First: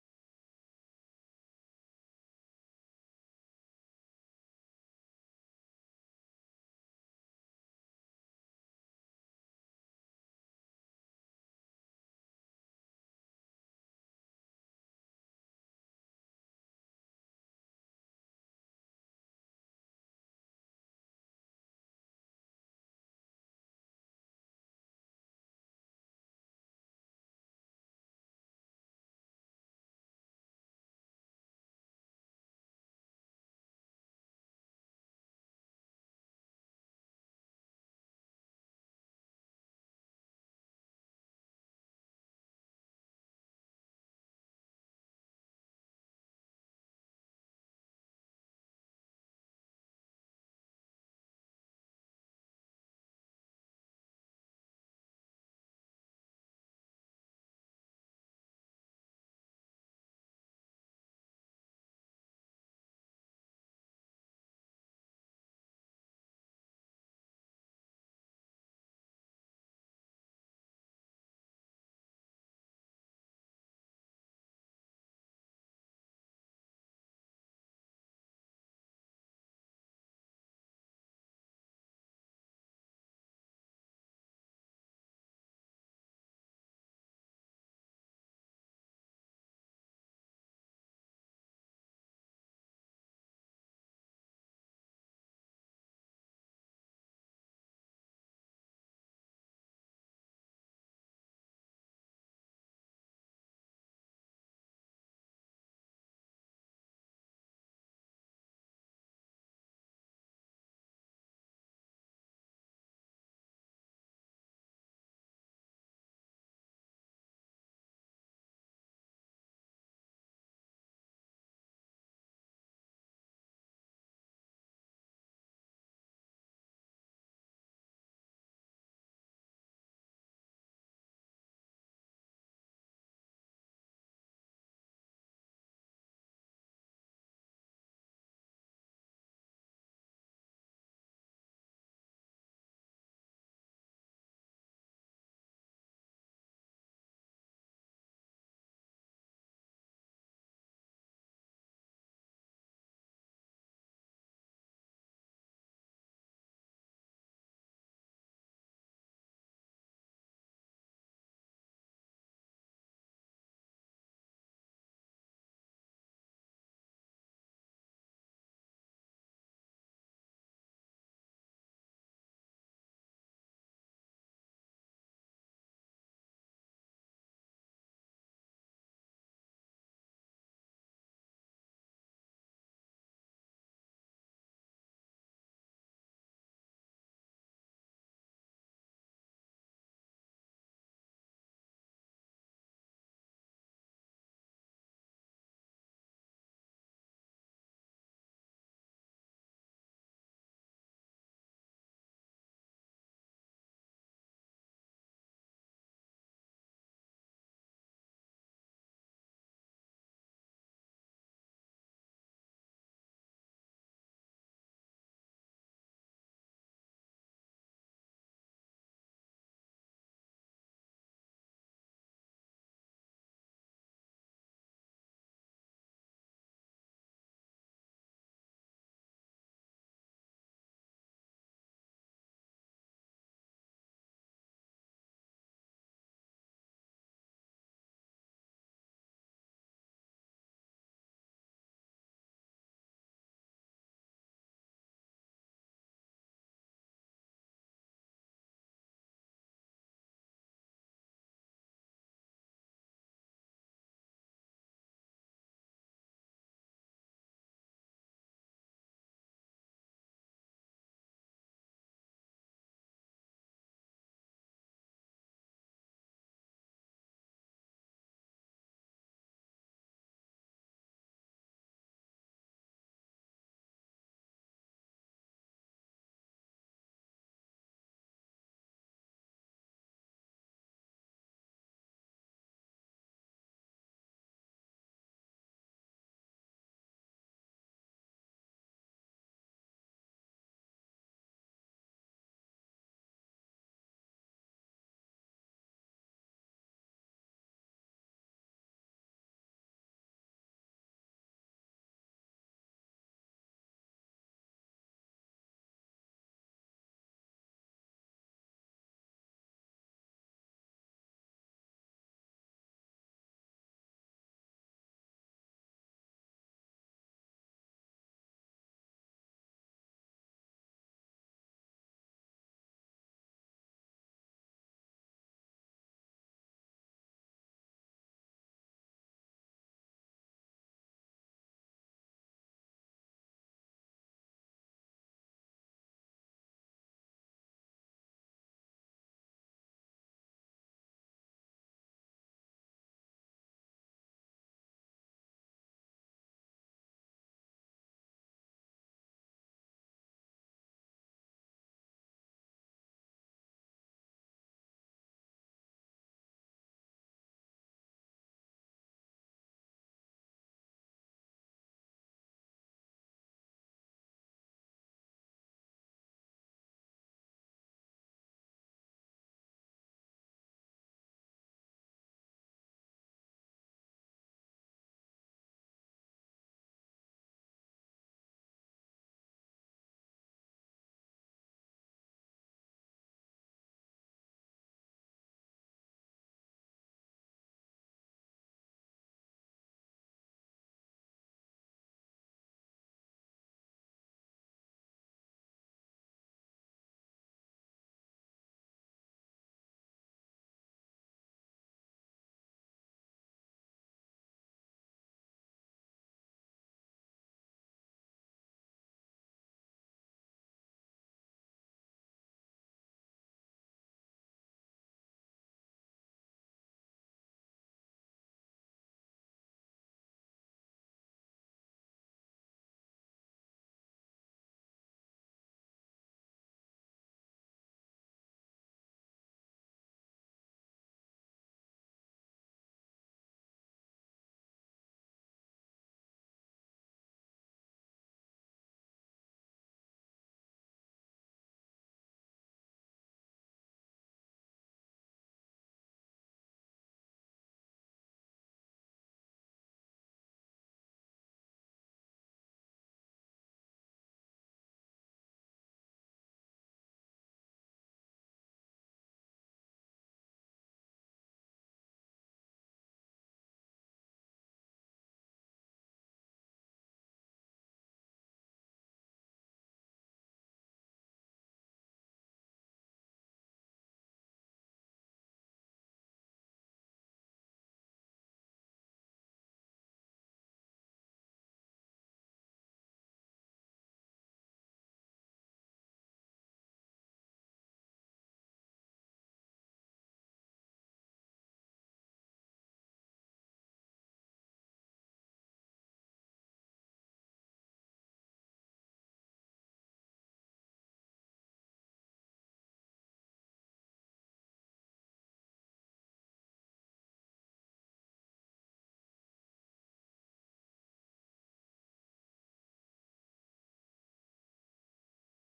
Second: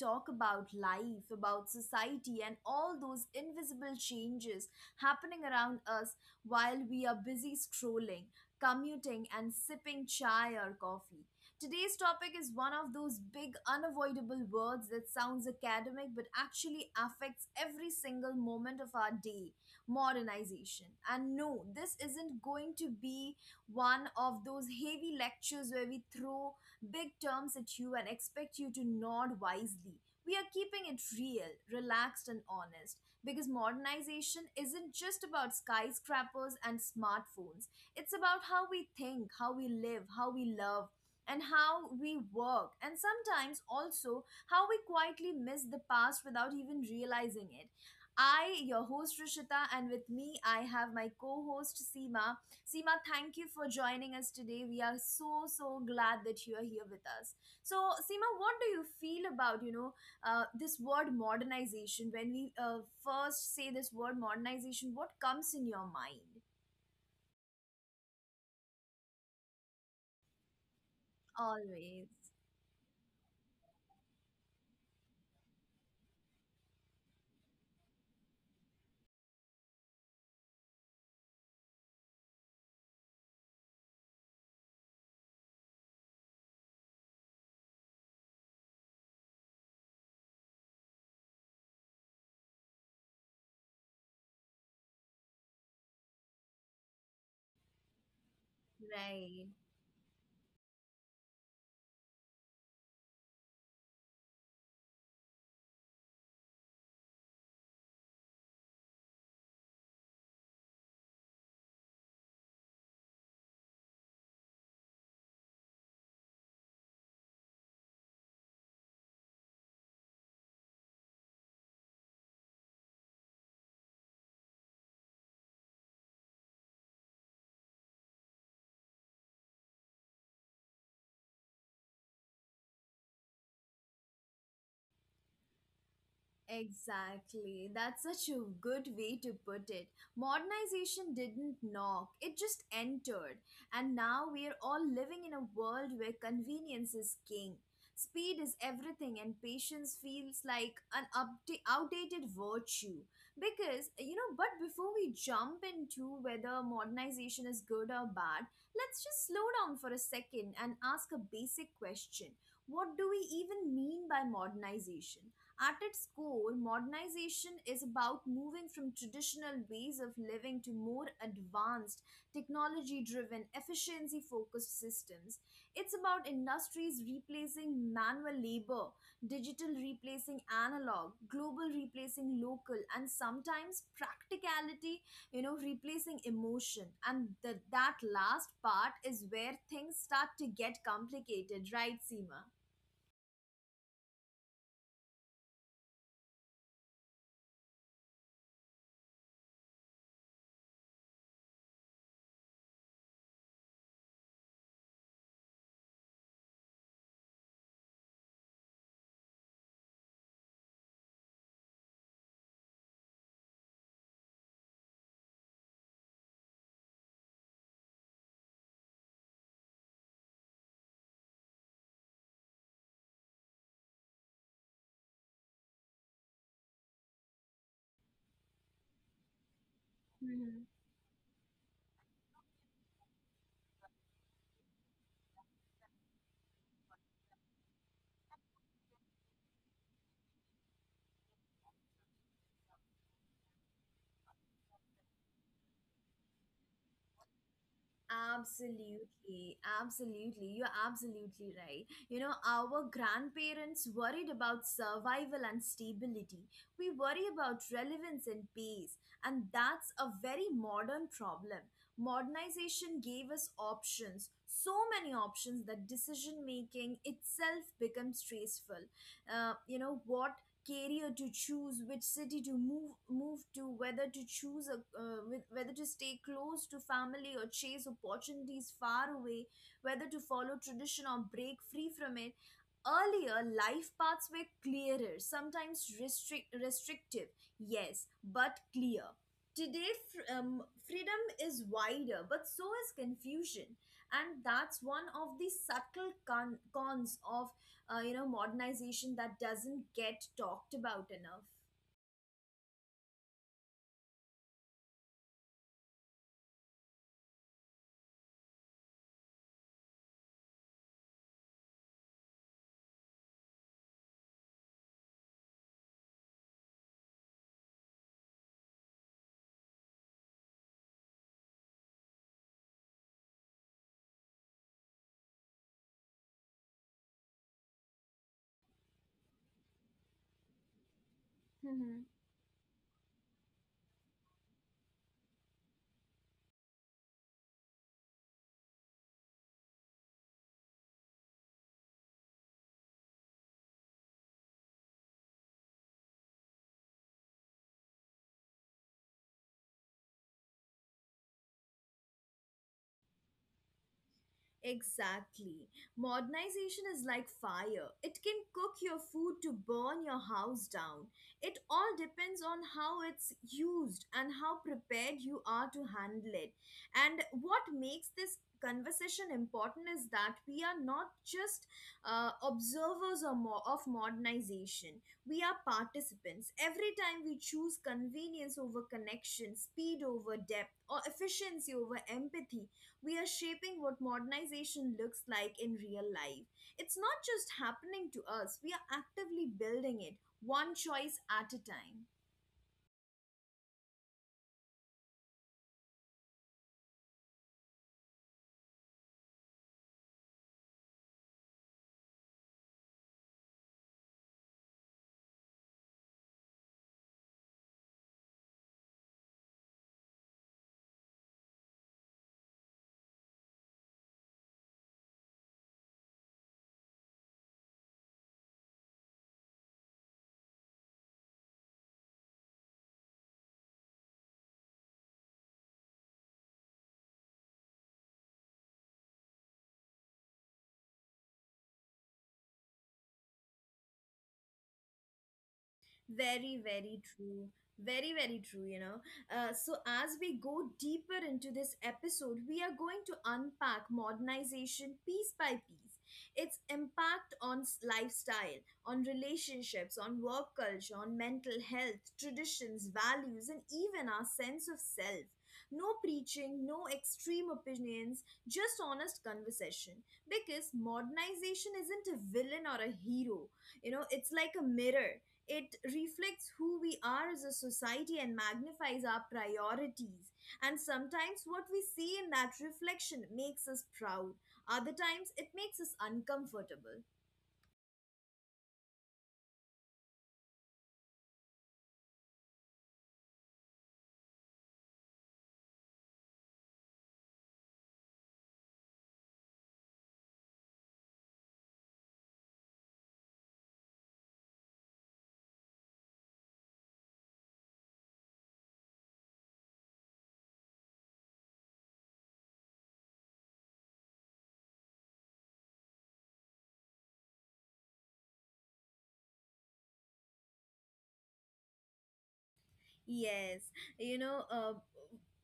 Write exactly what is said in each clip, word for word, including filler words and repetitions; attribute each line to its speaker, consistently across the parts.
Speaker 1: talk about life, about society, and all those invisible changes happening around us while we are busy scrolling, commuting, and sipping chai or coffee. Today's topic is one of those big unavoidable words that sounds academic but actually affects every single moment of our day: modernization. And no, this isn't going to be one of those heavy lectures where we throw big terms at you and expect you to nod wisely. We are keeping it real, relaxed, and honest, because modernization isn't just about skyscrapers and smartphones. It's about how we think, how we live, how we love, and how we work, and sometimes also how we quietly miss the past without even realizing it. I, your host Rishita, and with me I have my co host Seema. Seema, thank you for joining us today. We are so so glad that you are here with us. So, Seema, what do you feel about you know uh, this word modernization? When we uh, first say this word modernization, what comes in your mind? Always, right? Exactly. That's such a good way to put it. Modernization didn't knock, it just entered. And now we are all living in a world where convenience is king. Speed is everything, and patience feels like an upda- outdated virtue. Because, you know, but before we jump into whether modernization is good or bad, let's just slow down for a second and ask a basic question: what do we even mean by modernization? At its core, modernization is about moving from traditional ways of living to more advanced, technology driven, efficiency focused systems. It's about industries replacing manual labor, digital replacing analog, global replacing local, and sometimes practicality, you know, replacing emotion. And the, that last part is where things start to get complicated, right, Seema? Absolutely, absolutely. You're absolutely right. You know, our grandparents worried about survival and stability. We worry about relevance and peace. And that's a very modern problem. Modernization gave us options, so many options that decision making itself becomes stressful. Uh, you know, what career to choose, which city to move move to, whether to choose a uh, with- whether to stay close to family or chase opportunities far away, whether to follow tradition or break free from it. Earlier, life paths were clearer, sometimes restrict, restrictive, yes, but clear. Today, fr- um, freedom is wider, but so is confusion. And that's one of the subtle con- cons of uh, you know modernization that doesn't get talked about enough. Exactly. Modernization is like fire. It can cook your food to burn your house down. It all depends on how it's used and how prepared you are to handle it. And what makes this conversation important is that we are not just uh, observers or mo- of modernization, we are participants. Every time we choose convenience over connection, speed over depth, or efficiency over empathy, we are shaping what modernization looks like in real life. It's not just happening to us, we are actively building it, one choice at a time. Very, very true. Very, very true, you know. Uh, so, as we go deeper into this episode, we are going to unpack modernization piece by piece, its impact on s- lifestyle, on relationships, on work culture, on mental health, traditions, values, and even our sense of self. No preaching, no extreme opinions, just honest conversation. Because modernization isn't a villain or a hero, you know, it's like a mirror: it reflects who we are as a society and magnifies our priorities. And sometimes what we see in that reflection makes us proud, other times it makes us uncomfortable. Yes, you know, uh,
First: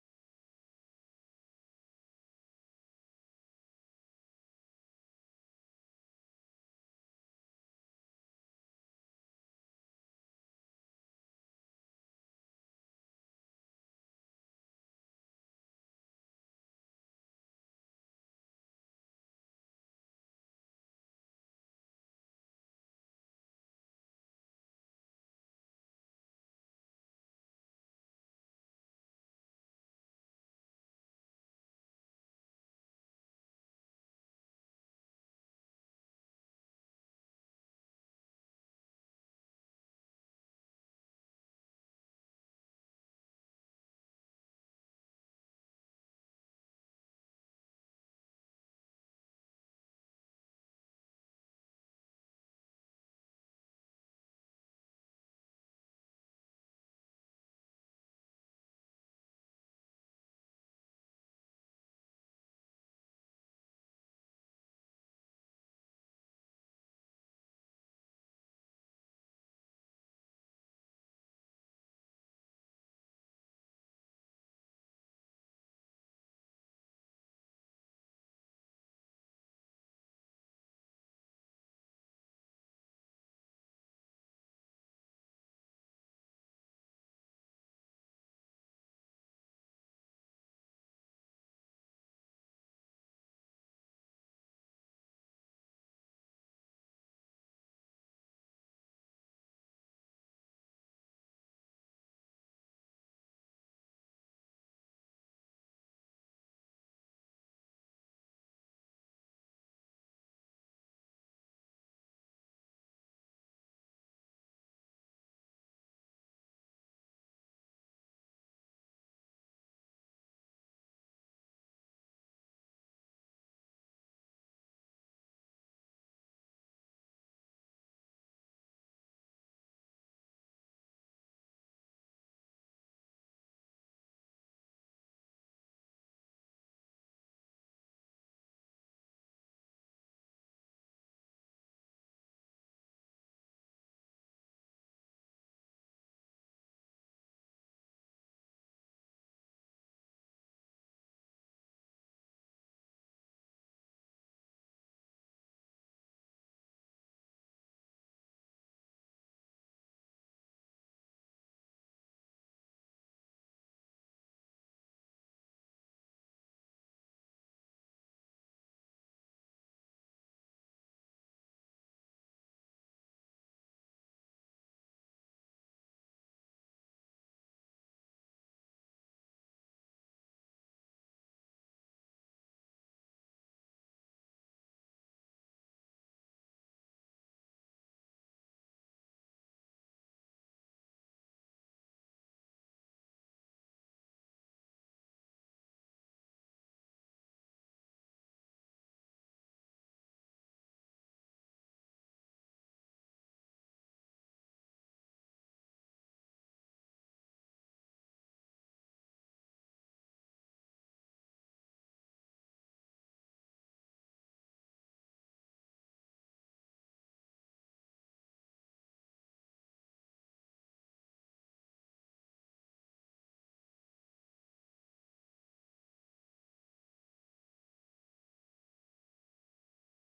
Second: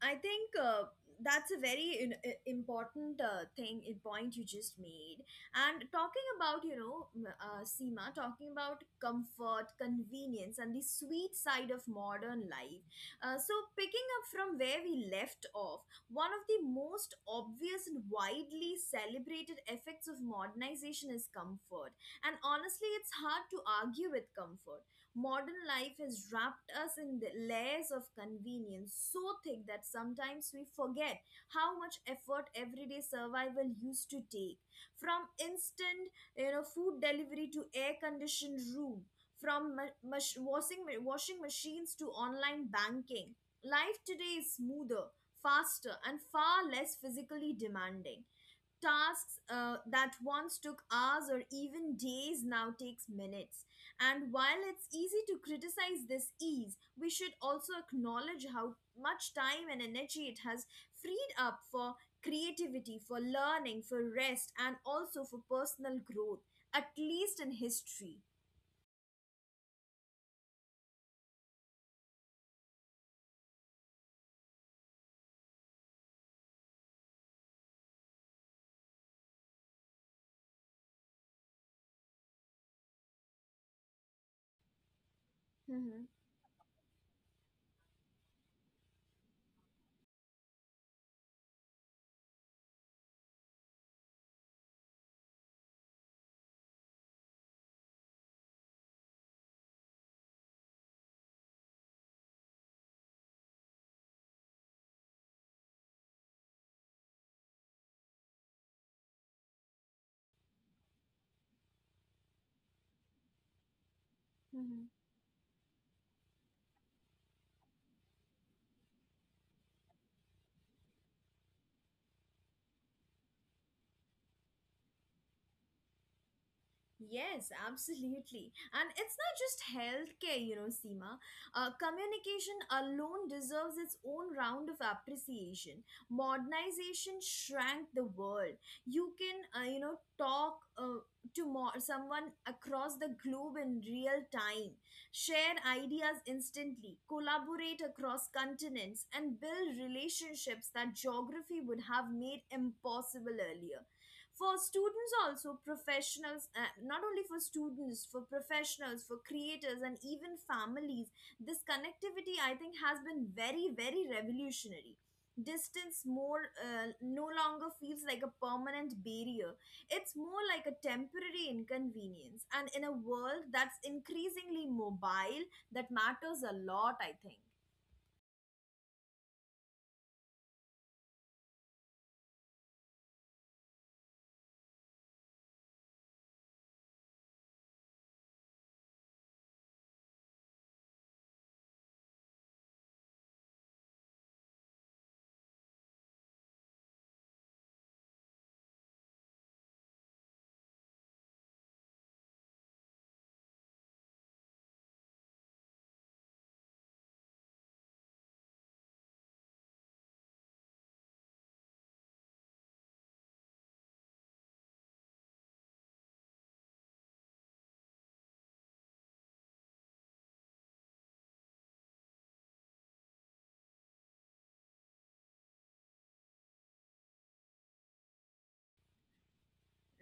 Speaker 1: I think uh, that's a very in- i- important uh, thing, i- point you just made. And talking about, you know, m- uh, Seema, talking about comfort, convenience, and the sweet side of modern life. Uh, so, picking up from where we left off, one of the most obvious and widely celebrated effects of modernization is comfort. And honestly, it's hard to argue with comfort. Modern life has wrapped us in the layers of convenience so thick that sometimes we forget how much effort everyday survival used to take. From instant, you know, food delivery to air-conditioned room, from ma- mach- washing washing machines to online banking, life today is smoother, faster, and far less physically demanding. Tasks uh, that once took hours or even days now takes minutes. And while it's easy to criticize this ease, we should also acknowledge how much time and energy it has freed up for creativity, for learning, for rest, and also for personal growth, at least in history. Hmm. Hmm. Yes, absolutely. And it's not just healthcare, you know, Seema. Uh, communication alone deserves its own round of appreciation. Modernization shrank the world. You can, uh, you know, talk uh, to more, Someone across the globe in real time, share ideas instantly, collaborate across continents, and build relationships that geography would have made impossible earlier, for students, also professionals. Uh, not only for students, for professionals, for creators, and even families, this connectivity I think has been very very revolutionary. Distance more uh, No longer feels like a permanent barrier, it's more like a temporary inconvenience, and in a world that's increasingly mobile, that matters a lot I think.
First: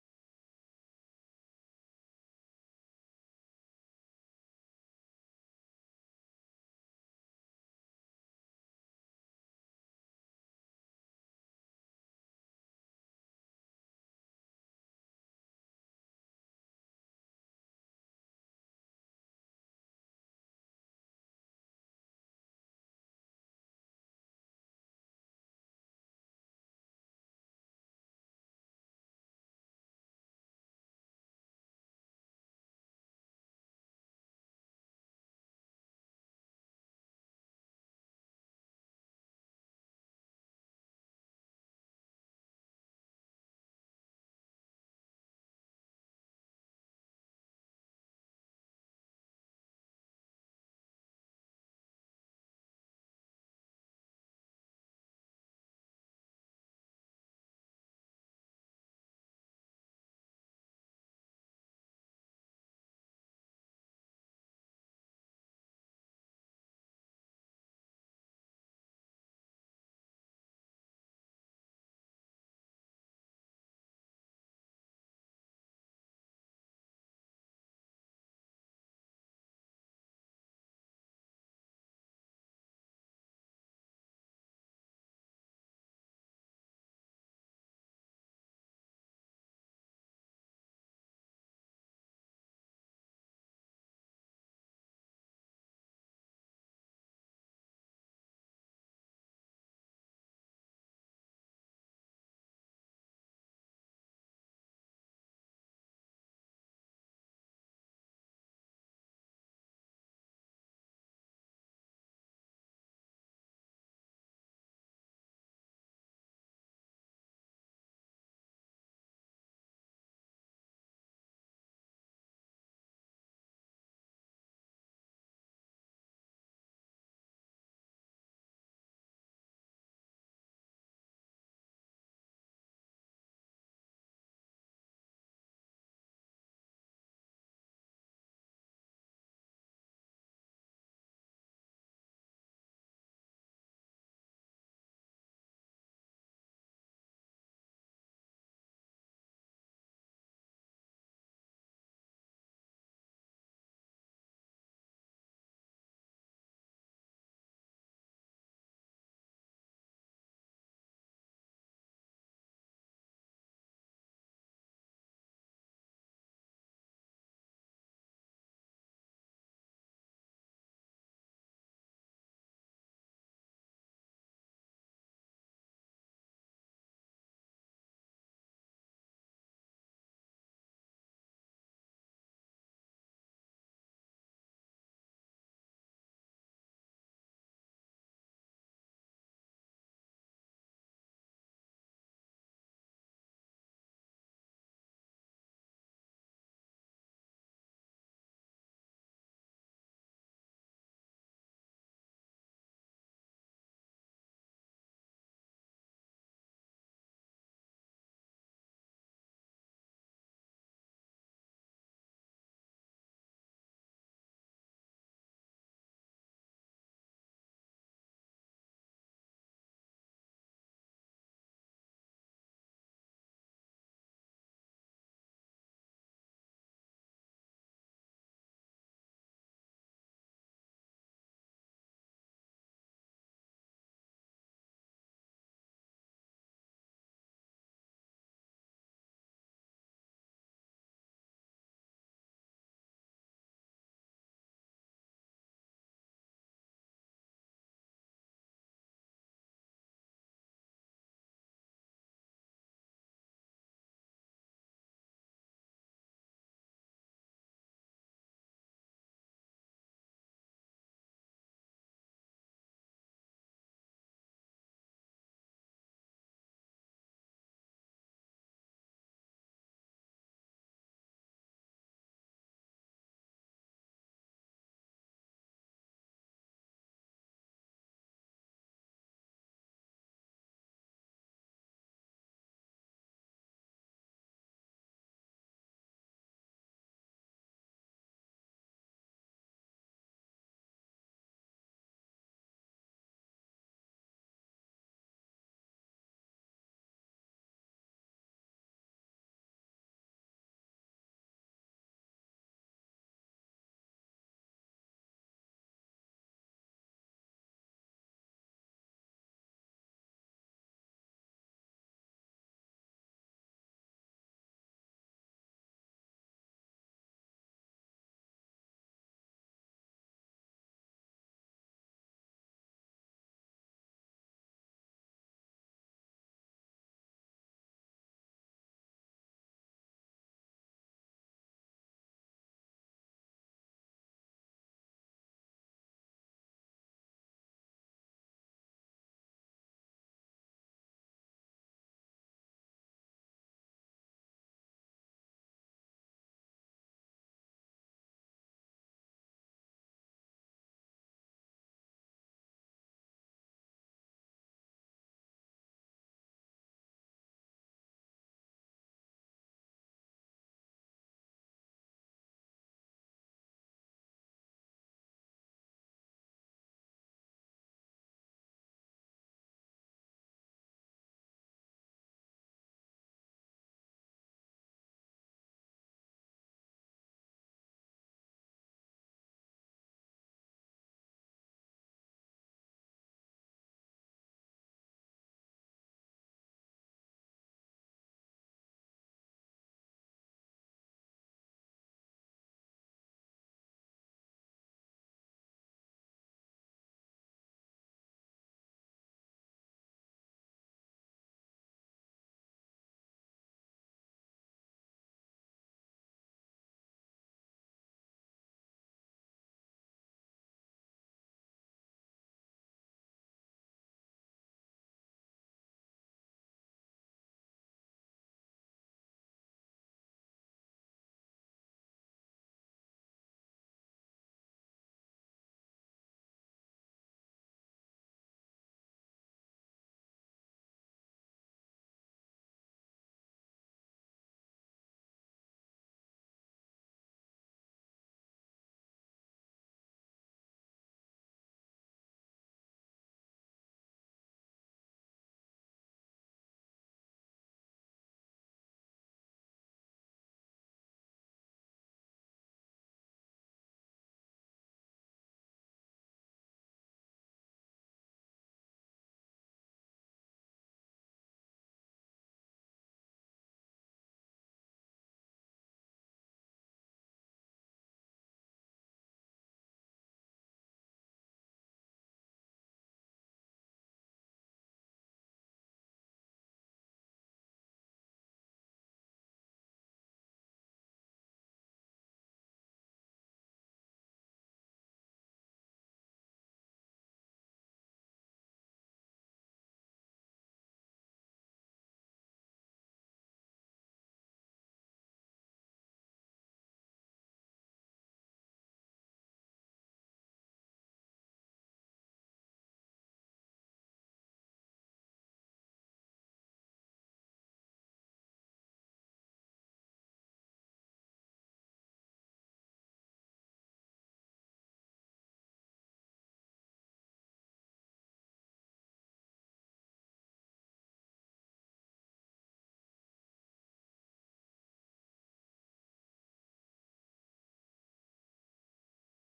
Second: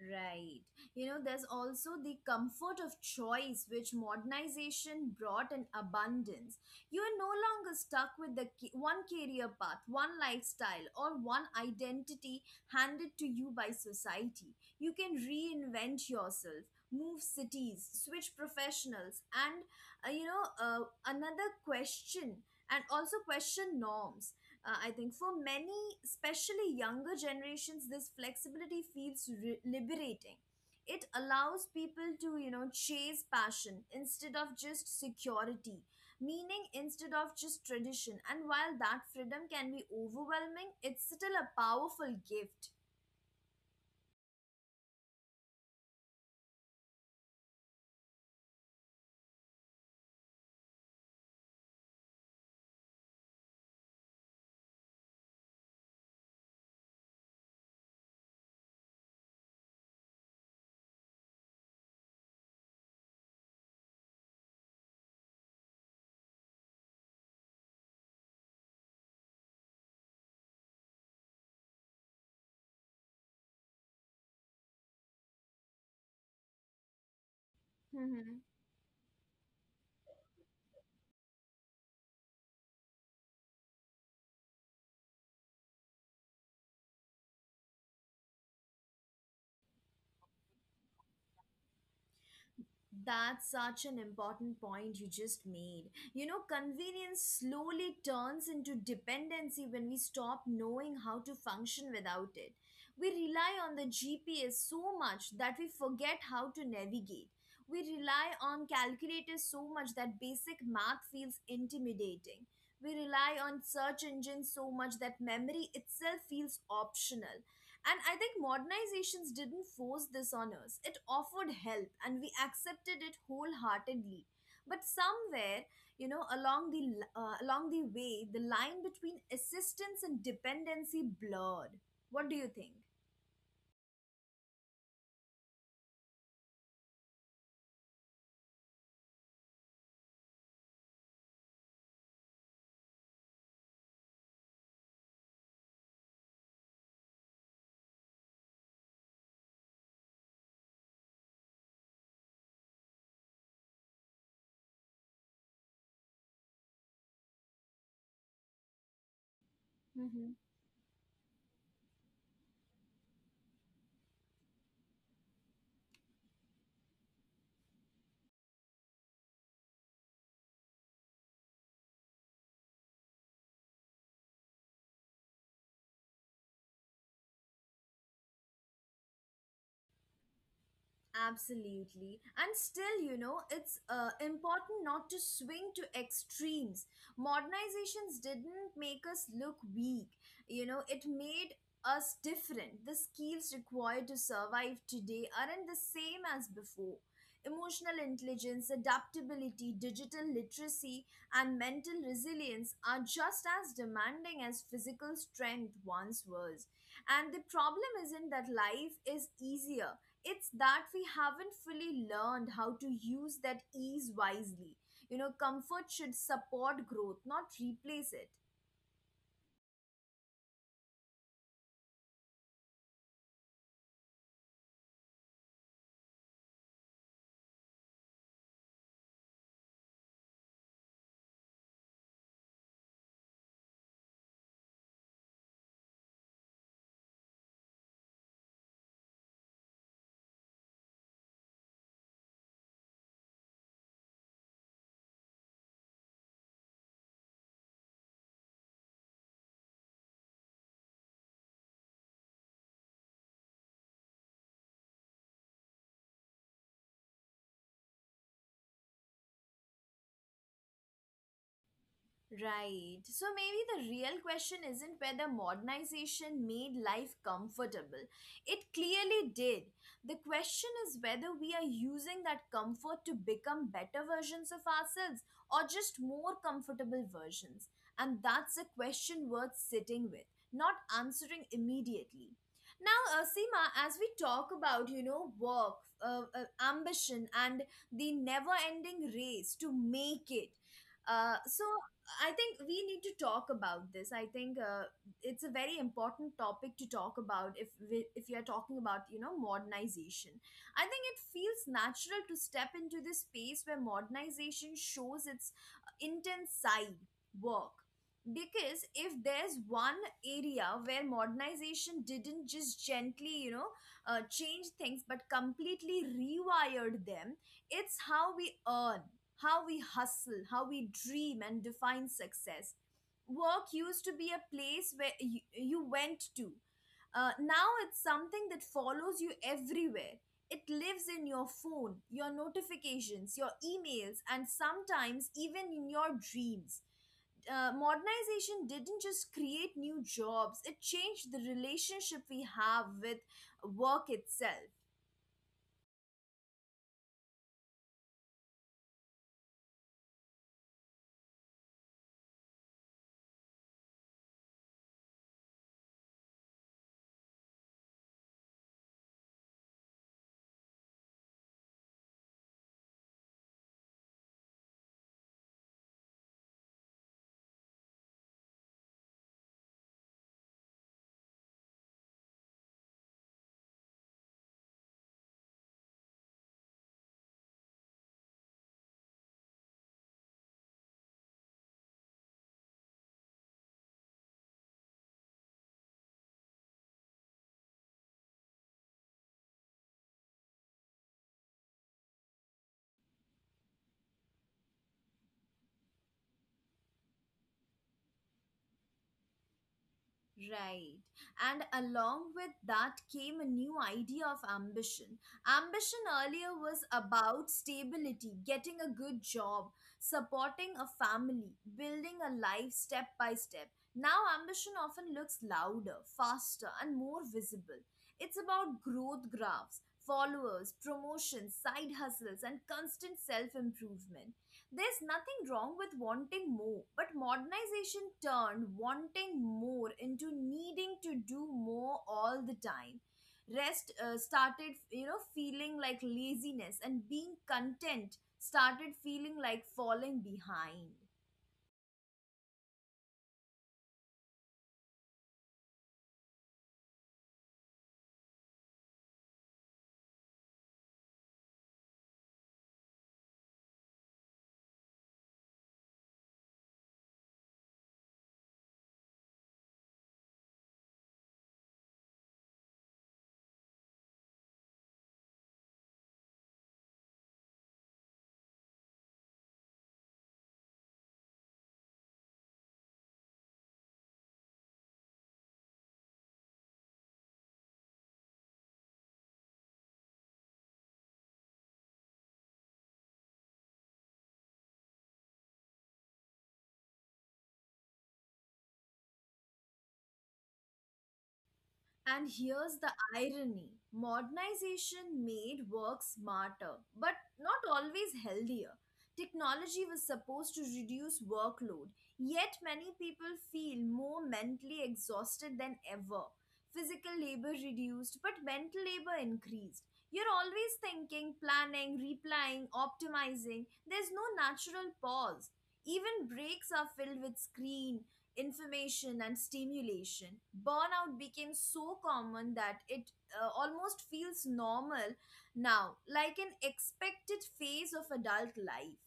Speaker 1: Right. You know, there's also the comfort of choice, which modernization brought in abundance. You are no longer stuck with the ca- one career path, one lifestyle, or one identity handed to you by society. You can reinvent yourself, move cities, switch professionals, and uh, you know, uh, another question, and also question norms. uh, I think for many, especially younger generations, this flexibility feels re- liberating. It allows people to, you know, chase passion instead of just security, meaning instead of just tradition, and while that freedom can be overwhelming, it's still a powerful gift. That's such an important point you just made. You know, convenience slowly turns into dependency when we stop knowing how to function without it. We rely on the G P S so much that we forget how to navigate. We rely on calculators so much that basic math feels intimidating. We rely on search engines so much that memory itself feels optional. And I think modernizations didn't force this on us. It offered help and we accepted it wholeheartedly. But somewhere, you know, along the l- uh, along the way, the line between assistance and dependency blurred. What do you think? Absolutely. And still, you know, it's uh, important not to swing to extremes. Modernizations didn't make us look weak, you know, it made us different. The skills required to survive today aren't the same as before. Emotional intelligence, adaptability, digital literacy, and mental resilience are just as demanding as physical strength once was. And the problem isn't that life is easier, it's that we haven't fully learned how to use that ease wisely. You know, comfort should support growth, not replace it. Right. So maybe the real question isn't whether modernization made life comfortable. It clearly did. The question is whether we are using that comfort to become better versions of ourselves or just more comfortable versions. And that's a question worth sitting with, not answering immediately. Now, uh, Seema, as we talk about, you know, work, uh, uh, ambition, and the never ending race to make it, uh, so I think we need to talk about this. I think uh, it's a very important topic to talk about if we, if you are talking about, you know, modernization. I think it feels natural to step into this space where modernization shows its intense side: work. Because if there's one area where modernization didn't just gently, you know, uh, change things but completely rewired them, it's how we earn, how we hustle, how we dream and define success. Work used to be a place where you, you went to. Uh, now it's something that follows you everywhere. It lives in your phone, your notifications, your emails, and sometimes even in your dreams. Uh, modernization didn't just create new jobs, it changed the relationship we have with work itself. Right. And along with that came a new idea of ambition. Ambition earlier was about stability, getting a good job, supporting a family, building a life step by step. Now, ambition often looks louder, faster, and more visible. It's about growth graphs, followers, promotions, side hustles, and constant self improvement. There's nothing wrong with wanting more, but modernization turned wanting more into needing to do more all the time. Rest uh, started, you know, feeling like laziness, and being content started feeling like falling behind. And here's the irony: modernization made work smarter, but not always healthier. Technology was supposed to reduce workload, yet many people feel more mentally exhausted than ever. Physical labor reduced, but mental labor increased. You're always thinking, planning, replying, optimizing. There's no natural pause. Even breaks are filled with screen, information and stimulation. Burnout became so common that it uh, almost feels normal now, like an expected phase of adult life.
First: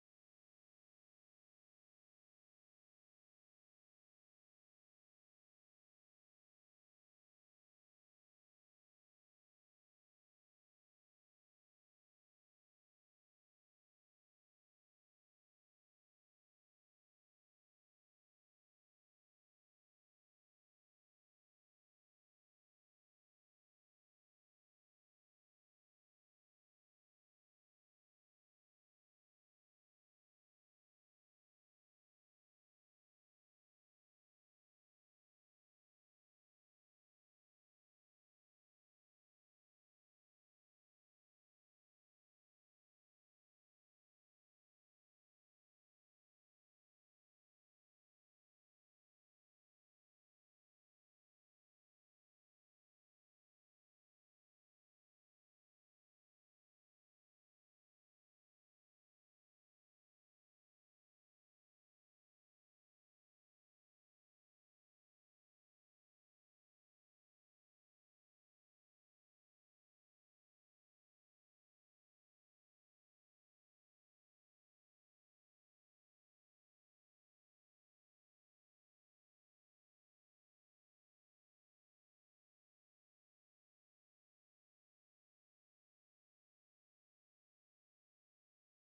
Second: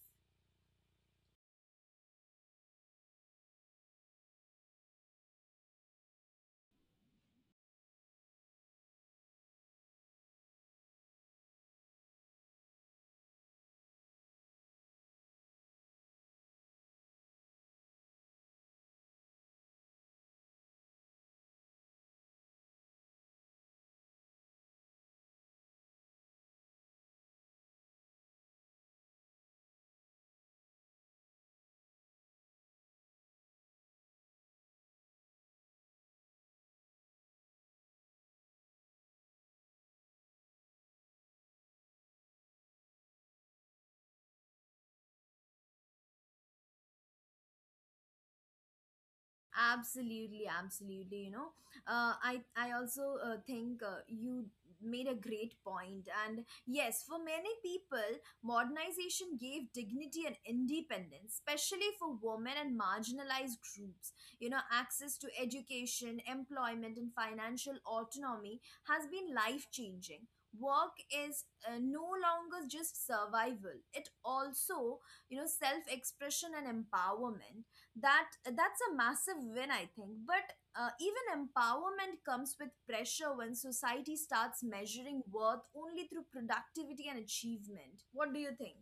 Speaker 1: Absolutely, absolutely. You know uh, i i also uh, think uh, you made a great point point. And yes, for many people, modernization gave dignity and independence, especially for women and marginalized groups. You know, access to education, employment and financial autonomy has been life changing. Work is uh, no longer just survival, it also, you know, self expression and empowerment. That that's a massive win, I think. But uh, even empowerment comes with pressure when society starts measuring worth only through productivity and achievement. What do you think?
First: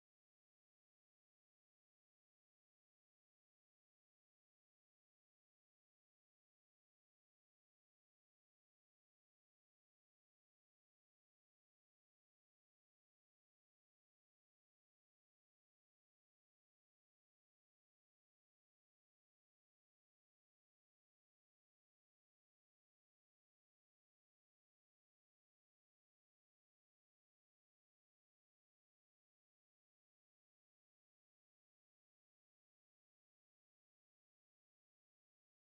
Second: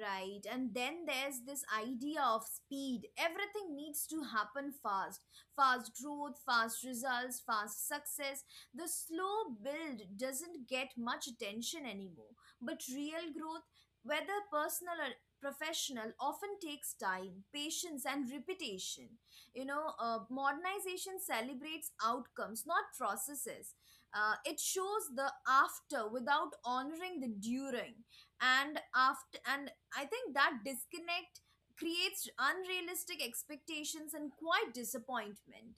Speaker 1: Right, and then there's this idea of speed. Everything needs to happen fast. Fast growth, fast results, fast success. The slow build doesn't get much attention anymore. But real growth, whether personal or professional, often takes time, patience, and repetition. You know, uh, modernization celebrates outcomes, not processes. Uh, it shows the after without honoring the during and after. And I think that disconnect creates unrealistic expectations and quite disappointment.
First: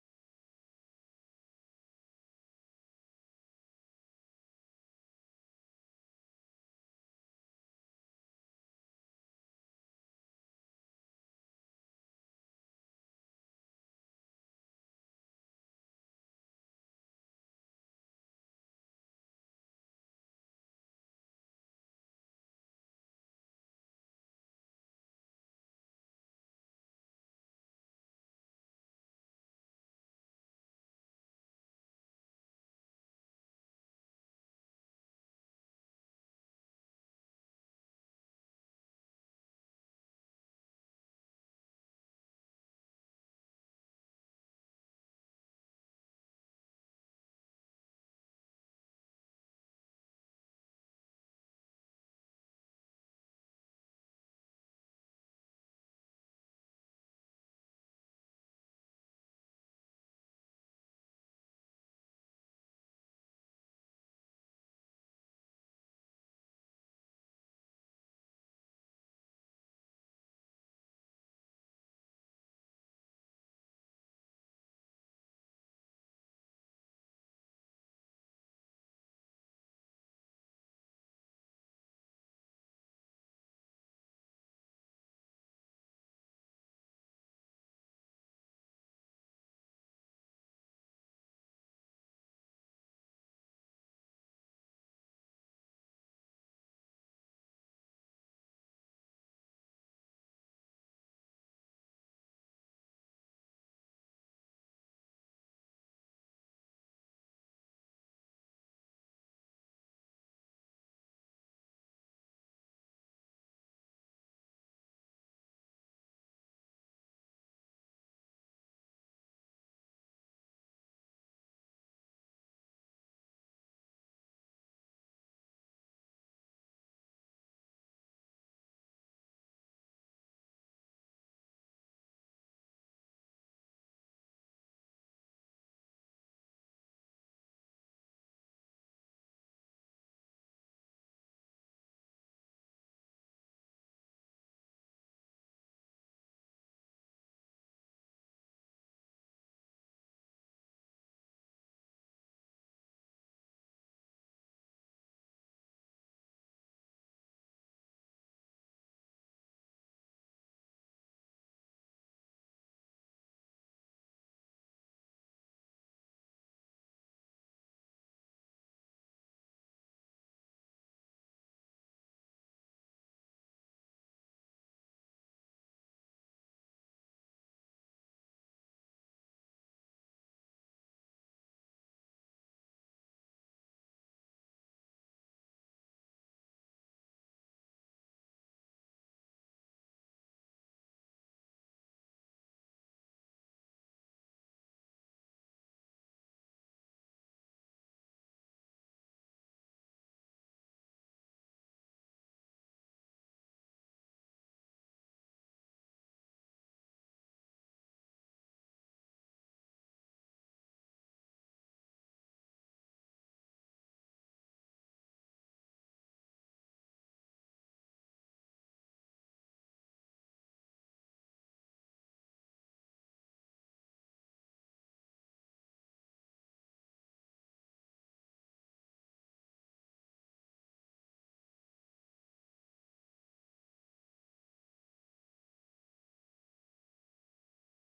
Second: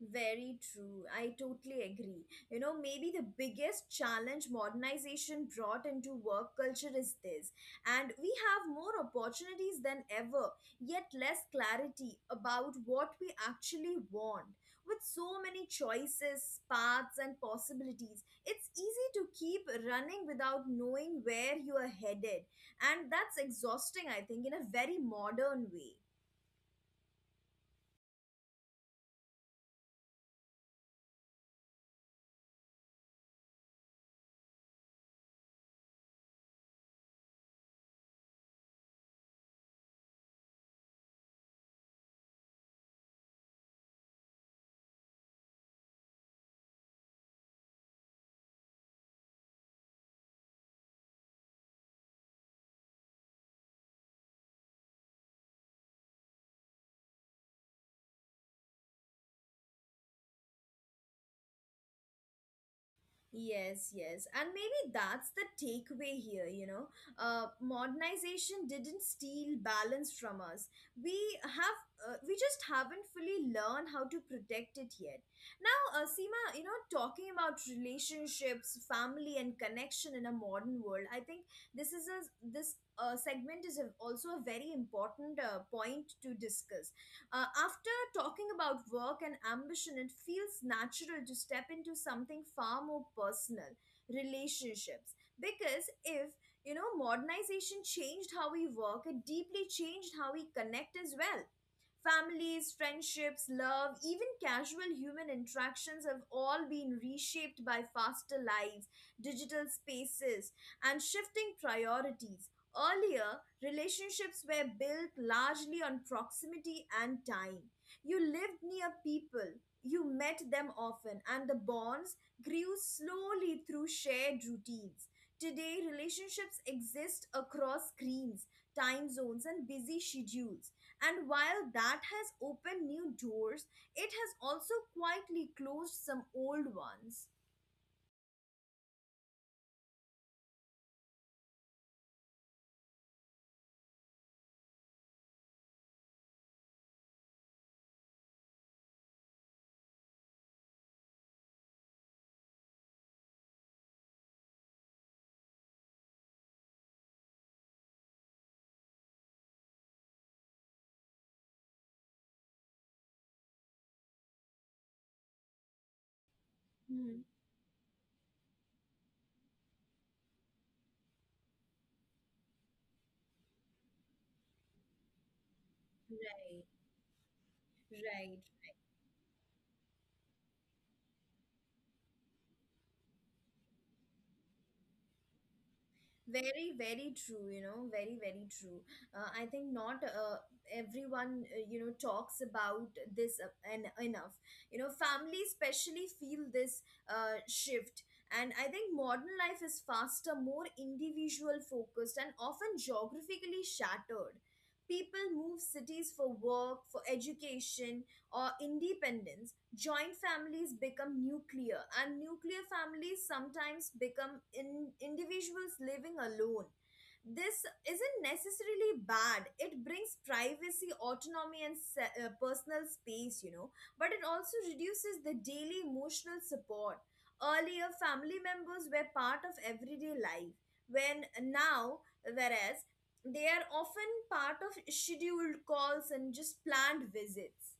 Speaker 1: Very true. I totally agree. You know, maybe the biggest challenge modernization brought into work culture is this. And we have more opportunities than ever, yet less clarity about what we actually want. With so many choices, paths, and possibilities, it's easy to keep running without knowing where you are headed. And that's exhausting, I think, in a very modern way. Yes, yes. And maybe that's the takeaway here, you know. Uh, modernization didn't steal balance from us. We have, uh, we just haven't fully learned how to protect it yet. Now, uh, Seema, you know, talking about relationships, family, and connection in a modern world, I think this is a this uh, segment is a, also a very important uh, point to discuss. Uh, after talking about work and ambition, it feels natural to step into something far more personal, relationships. Because if, you know, modernization changed how we work, it deeply changed how we connect as well. Families, friendships, love, even casual human interactions have all been reshaped by faster lives, digital spaces, and shifting priorities. Earlier, relationships were built largely on proximity and time. You lived near people, you met them often, and the bonds grew slowly through shared routines. Today, relationships exist across screens, time zones, and busy schedules. And while that has opened new doors, it has also quietly closed some old ones. Hmm. Right, right. Very, very true, you know, very, very true. Uh, I think not uh, everyone, uh, you know, talks about this uh, en- enough. You know, family especially feel this uh, shift. And I think modern life is faster, more individual focused, and often geographically shattered. People move cities for work, for education, or independence. Joint families become nuclear, and nuclear families sometimes become in, individuals living alone. This isn't necessarily bad. It brings privacy, autonomy, and se- uh, personal space, you know, but it also reduces the daily emotional support. Earlier, family members were part of everyday life, when now, whereas they are often part of scheduled calls and just planned visits.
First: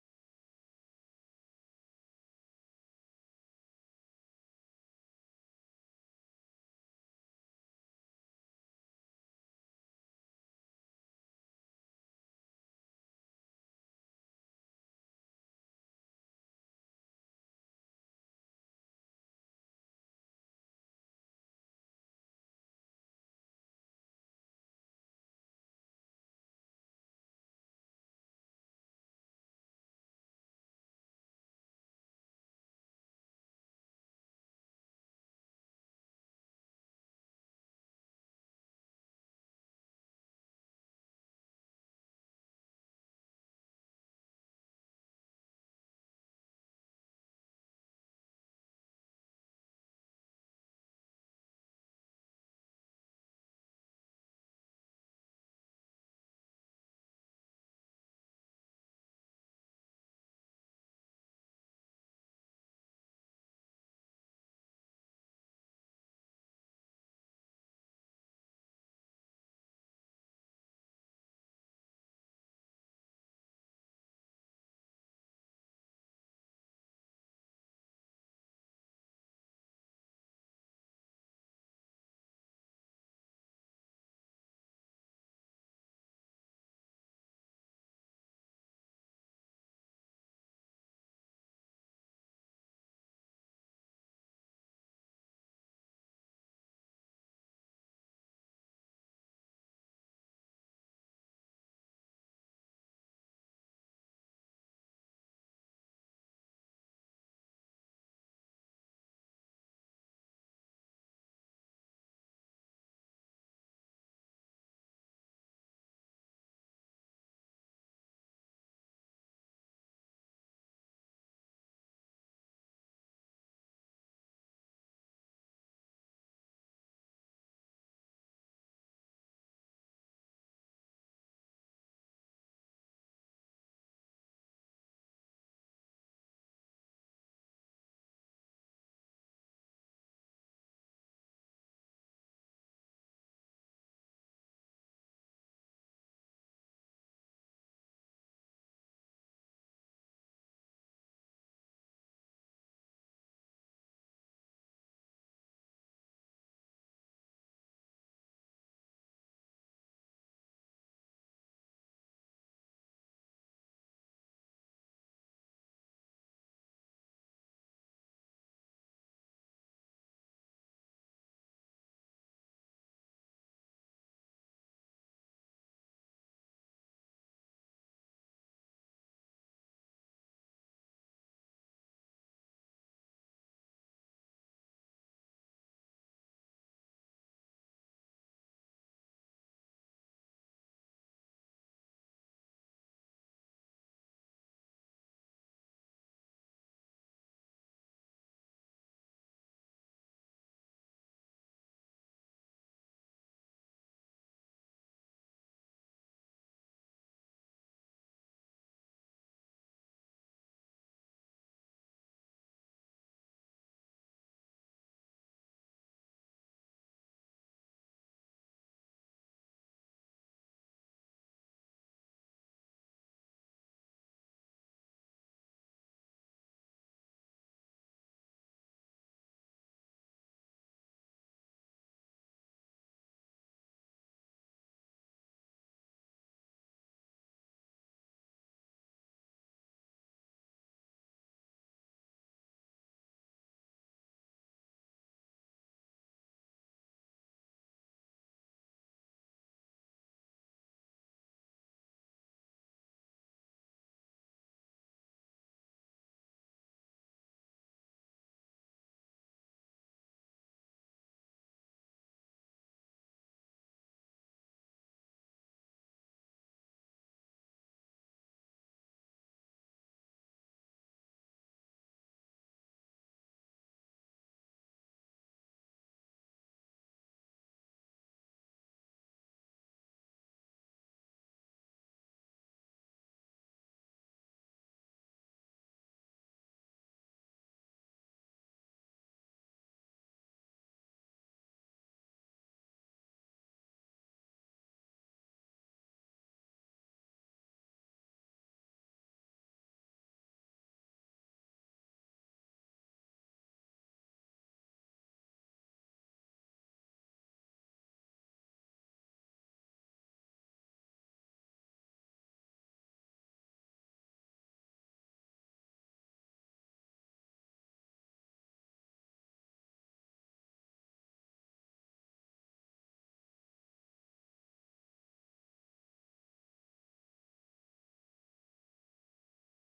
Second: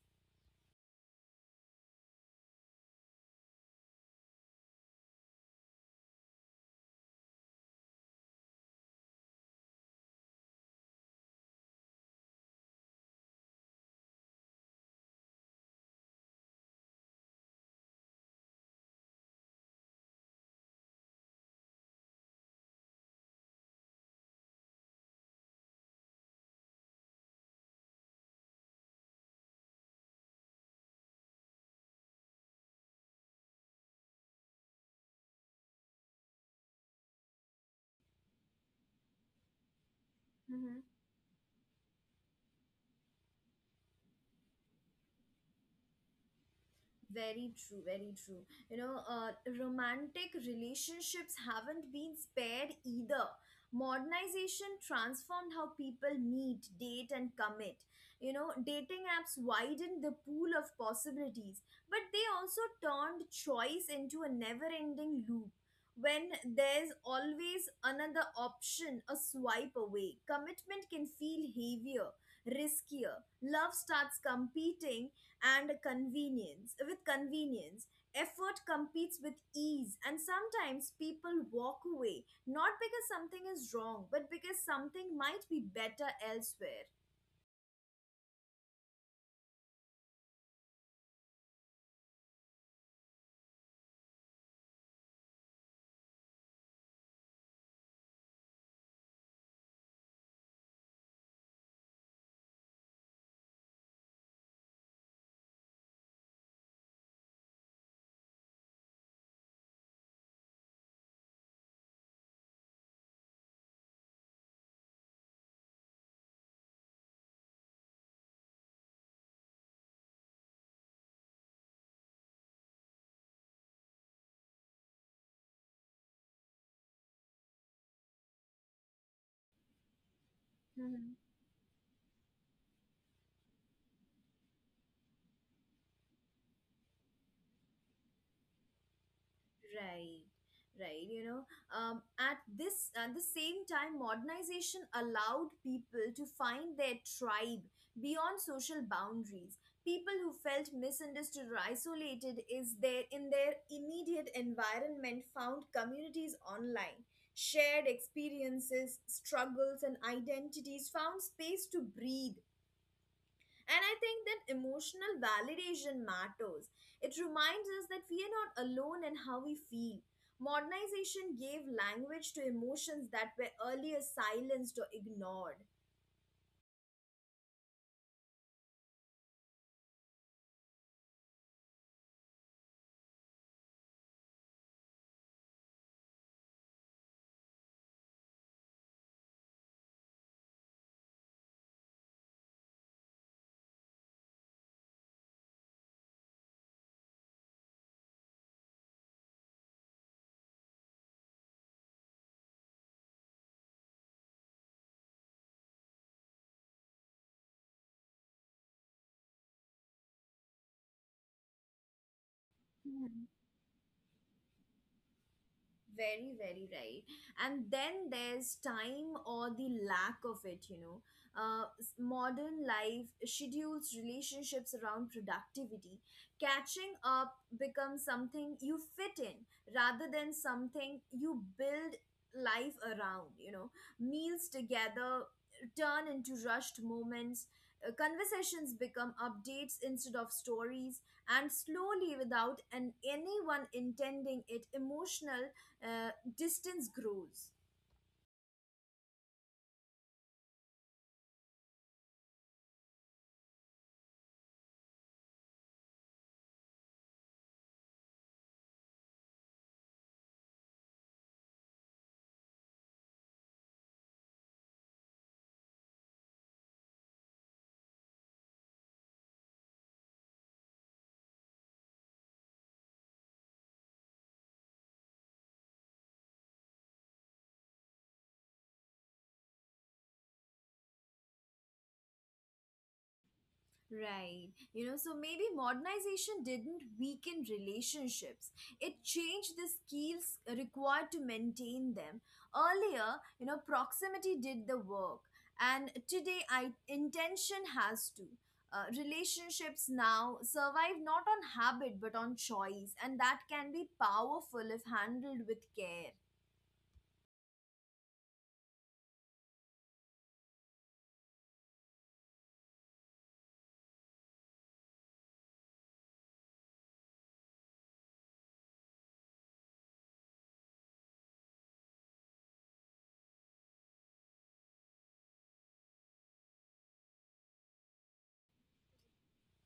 Speaker 1: Mm-hmm. Very true, very true. You know, uh, romantic relationships haven't been spared either. Modernization transformed how people meet, date, and commit. You know, dating apps widened the pool of possibilities, but they also turned choice into a never ending loop. When there's always another option, a swipe away, commitment can feel heavier, riskier. Love starts competing and convenience with convenience, effort competes with ease, and sometimes people walk away not because something is wrong, but because something might be better elsewhere. Mhm. Right, right. You know, um, at this at the same time, modernization allowed people to find their tribe beyond social boundaries. People who felt misunderstood or isolated is there in their immediate environment found communities online. Shared experiences, struggles, and identities found space to breathe. And I think that emotional validation matters. It reminds us that we are not alone in how we feel. Modernization gave language to emotions that were earlier silenced or ignored. Very, very right. And then there's time, or the lack of it, you know. Uh, s- modern life schedules relationships around productivity. Catching up becomes something you fit in rather than something you build life around, you know. Meals together turn into rushed moments, uh, conversations become updates instead of stories, and slowly, without an anyone intending it, emotional uh, distance grows. Right. You know, so maybe modernization didn't weaken relationships. It changed the skills required to maintain them. Earlier, you know, proximity did the work. And today, I, intention has to. Uh, relationships now survive not on habit but on choice, and that can be powerful if handled with care.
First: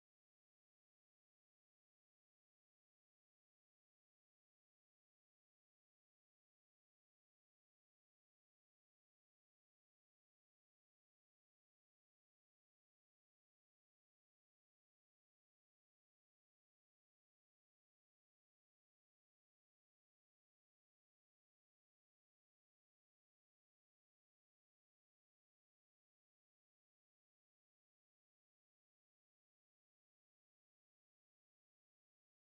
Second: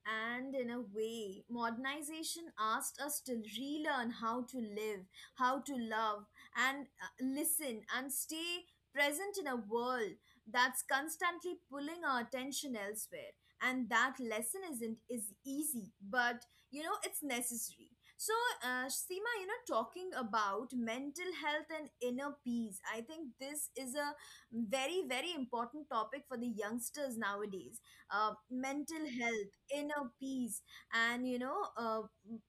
Speaker 1: And in a way, modernization asked us to relearn how to live, how to love, and uh, listen and stay present in a world that's constantly pulling our attention elsewhere. And that lesson isn't is easy, but you know, it's necessary. So, uh, Seema, you know, talking about mental health and inner peace, I think this is a very, very important topic for the youngsters nowadays. Uh, mental health, inner peace, and you know, uh,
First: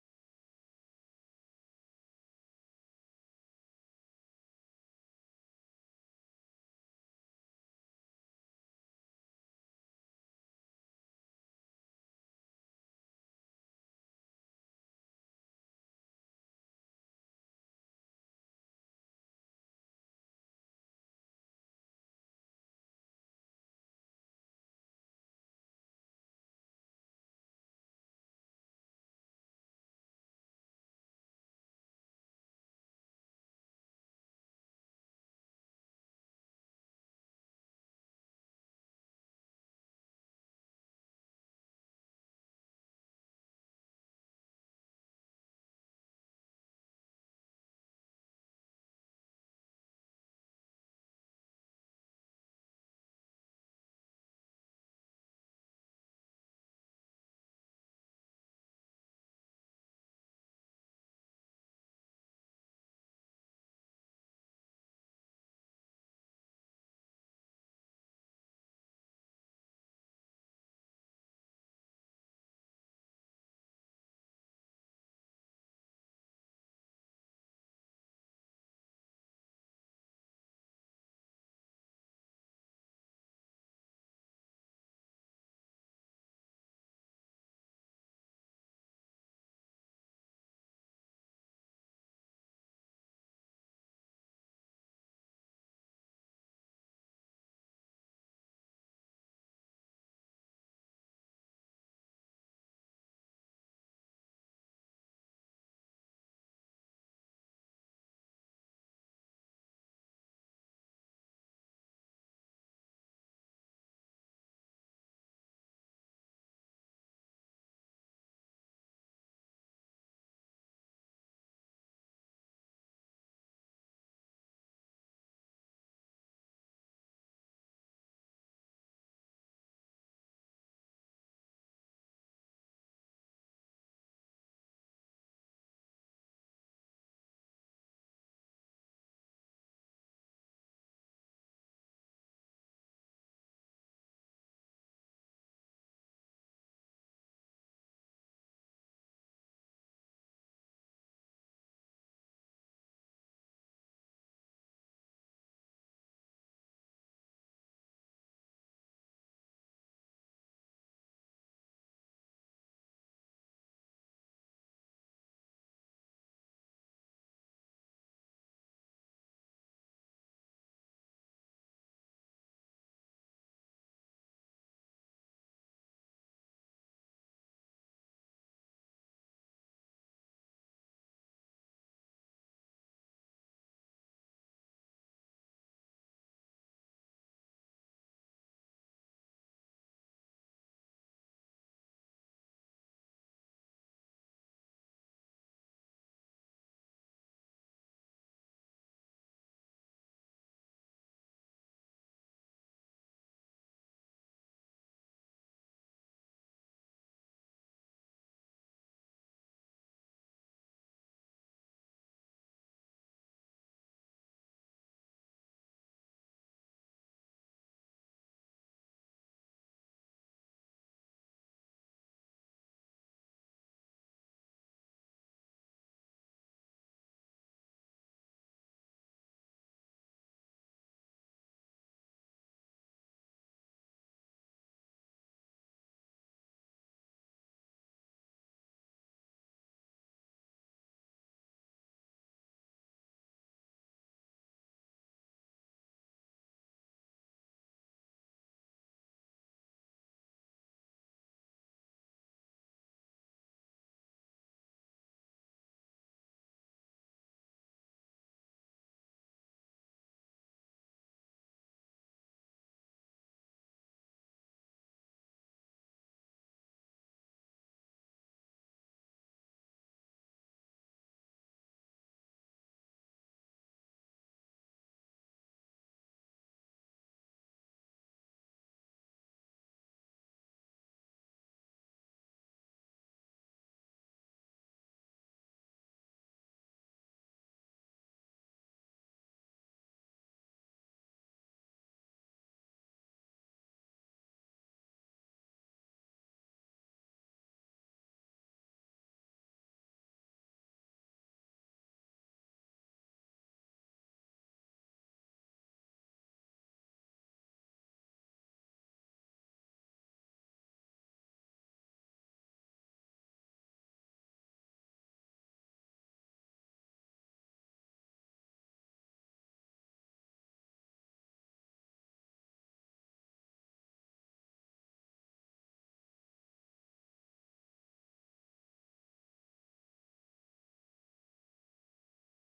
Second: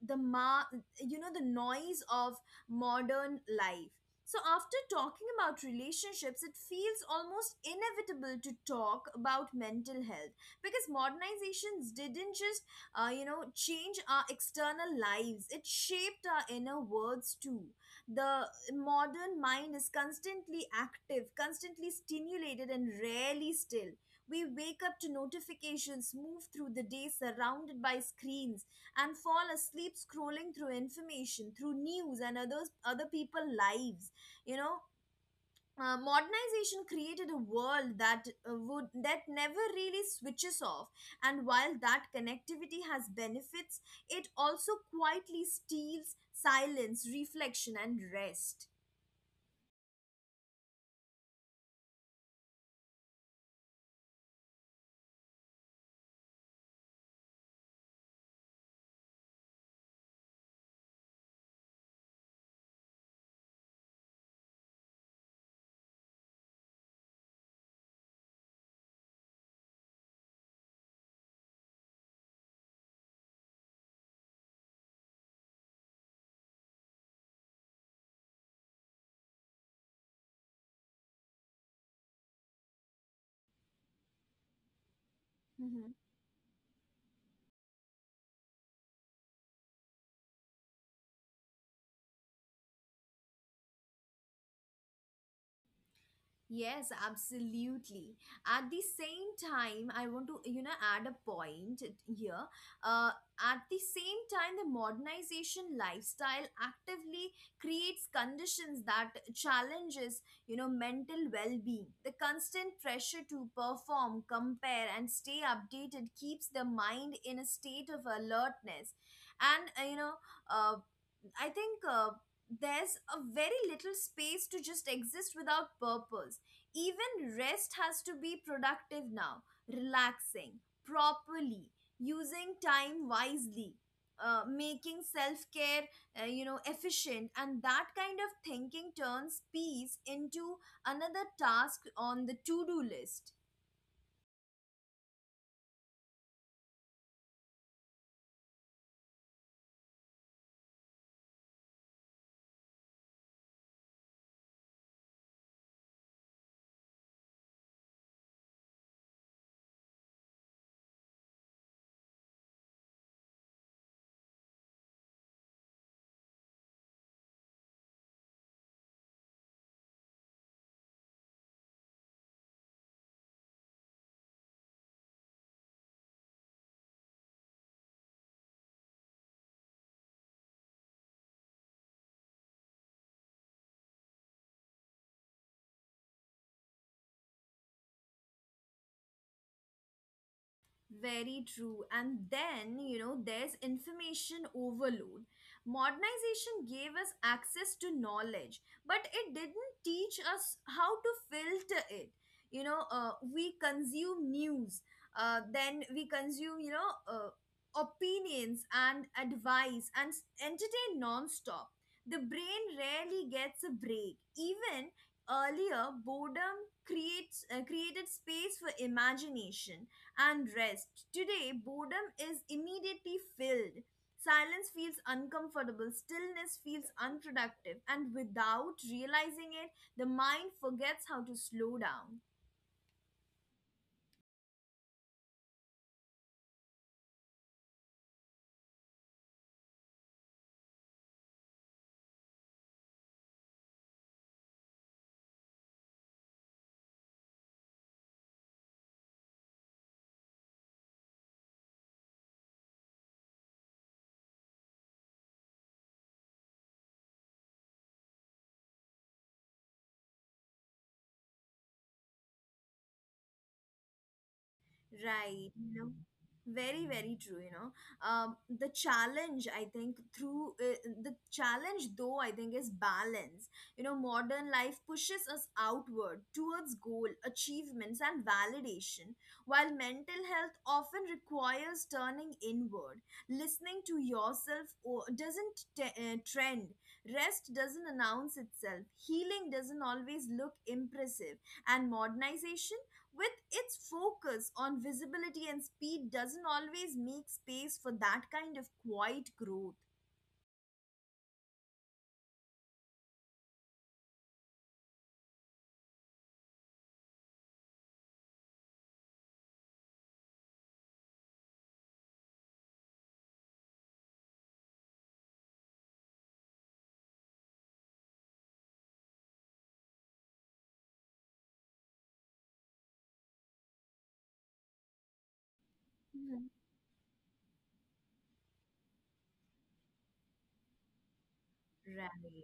Speaker 1: the ma- you know, the noise of modern life. So after talking about relationships, it feels almost inevitable to talk about mental health, because modernizations didn't just uh, you know, change our external lives, it shaped our inner worlds too. The modern mind is constantly active, constantly stimulated, and rarely still. We wake up to notifications, move through the day surrounded by screens, and fall asleep scrolling through information, through news and others other people's lives. You know, uh, modernization created a world that uh, would that never really switches off. And while that connectivity has benefits, it also quietly steals silence, reflection, and rest. Mm-hmm. Yes, absolutely. At the same time, I want to, you know, add a point here. Uh, at the same time, the modernization lifestyle actively creates conditions that challenges, you know, mental well-being. The constant pressure to perform, compare, and stay updated keeps the mind in a state of alertness, and uh, you know, uh, I think uh, there's a very little space to just exist without purpose. Even rest has to be productive now, relaxing properly, using time wisely. Uh, making self-care uh, you know, efficient, and that kind of thinking turns peace into another task on the to-do list. Very true. And then, you know, there's information overload. Modernization gave us access to knowledge, but it didn't teach us how to filter it. You know, uh, we consume news, uh, then we consume, you know, uh, opinions and advice, and s- entertain nonstop. The brain rarely gets a break. Even earlier, boredom creates uh, created space for imagination and rest. Today, boredom is immediately filled. Silence feels uncomfortable, stillness feels unproductive, and without realizing it, the mind forgets how to slow down. Right, you know, very, very true, you know. Um, the challenge, I think, through uh, the challenge, though, I think, is balance. You know, modern life pushes us outward towards goal, achievements, and validation, while mental health often requires turning inward. Listening to yourself or doesn't t- uh, trend, rest doesn't announce itself, healing doesn't always look impressive, and modernization, with its focus on visibility and speed, doesn't always make space for that kind of quiet growth. Right,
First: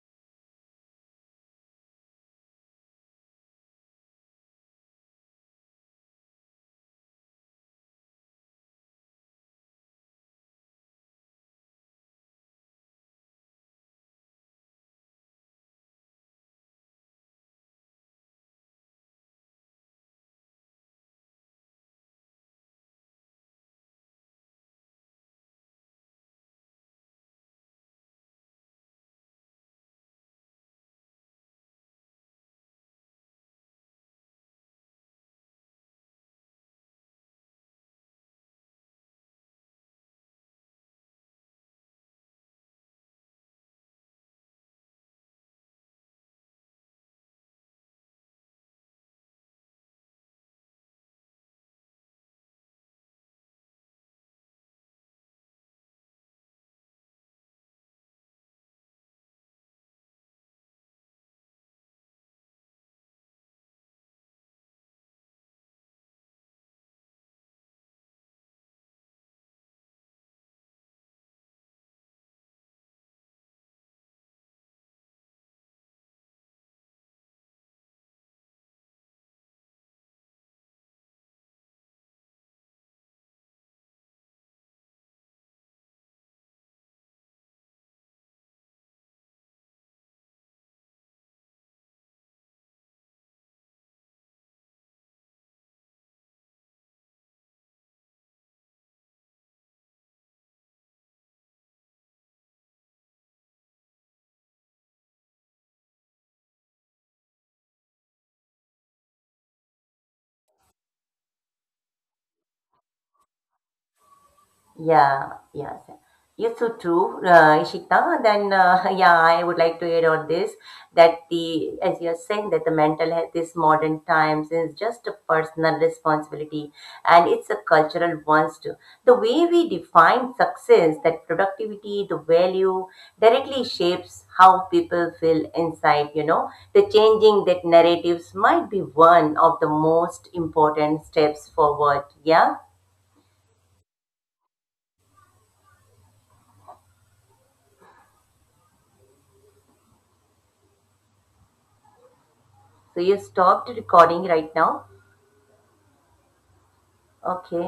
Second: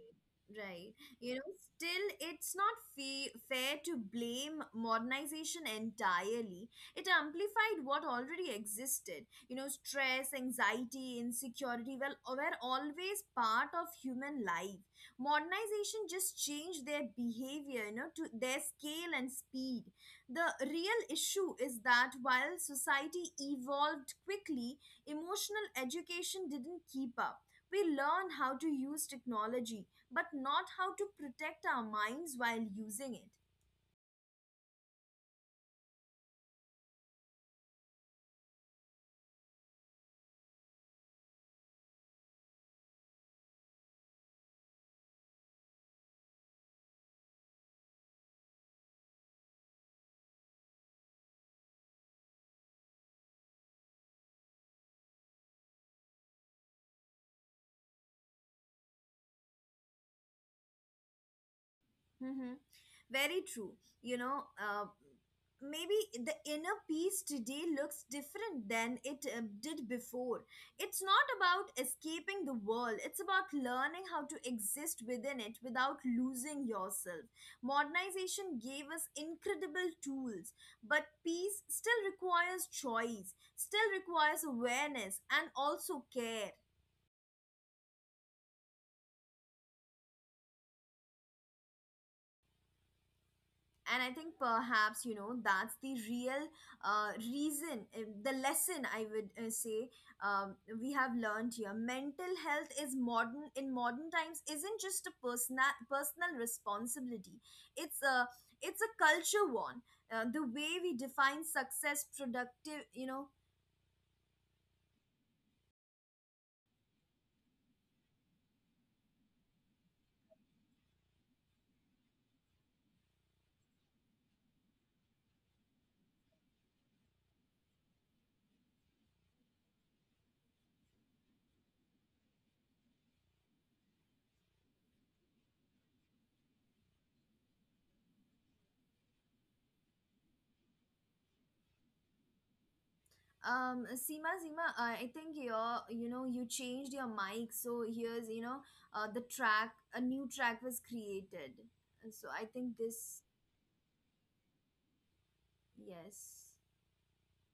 Speaker 1: right. You know, still, it's not fa- fair to blame modernization entirely. It amplified what already existed. You know, stress, anxiety, insecurity well, were always part of human life. Modernization just changed their behavior, you know, to their scale and speed. The real issue is that while society evolved quickly, emotional education didn't keep up. We learn how to use technology, but not how to protect our minds while using it. Mm-hmm. Very true. You know, uh, maybe the inner peace today looks different than it uh, did before. It's not about escaping the world, it's about learning how to exist within it without losing yourself. Modernization gave us incredible tools, but peace still requires choice, still requires awareness, and also care. And I think perhaps, you know, that's the real uh, reason uh, the lesson I would uh, say um, we have learned here. Mental health is modern in modern times isn't just a personal personal responsibility, it's a it's a culture one. Uh, the way we define success, productive, you know.
Speaker 2: Yeah, yes. Yes, so true, uh, Ishita. Then, uh, yeah, I would like to add on this that the, as you're saying, that the mental health is modern times is just a personal responsibility and it's a cultural one too. The way we define success, that productivity, the value directly shapes how people feel inside, you know. The changing that narratives might be one of the most important steps forward. Yeah.
Speaker 1: Um seema seema uh, I think your, you know, you changed your mic, so here's you know, uh, the track a new track was created, and so I think
Speaker 2: So
Speaker 1: this.
Speaker 2: you stopped recording right now?
Speaker 1: Yes.
Speaker 2: Okay.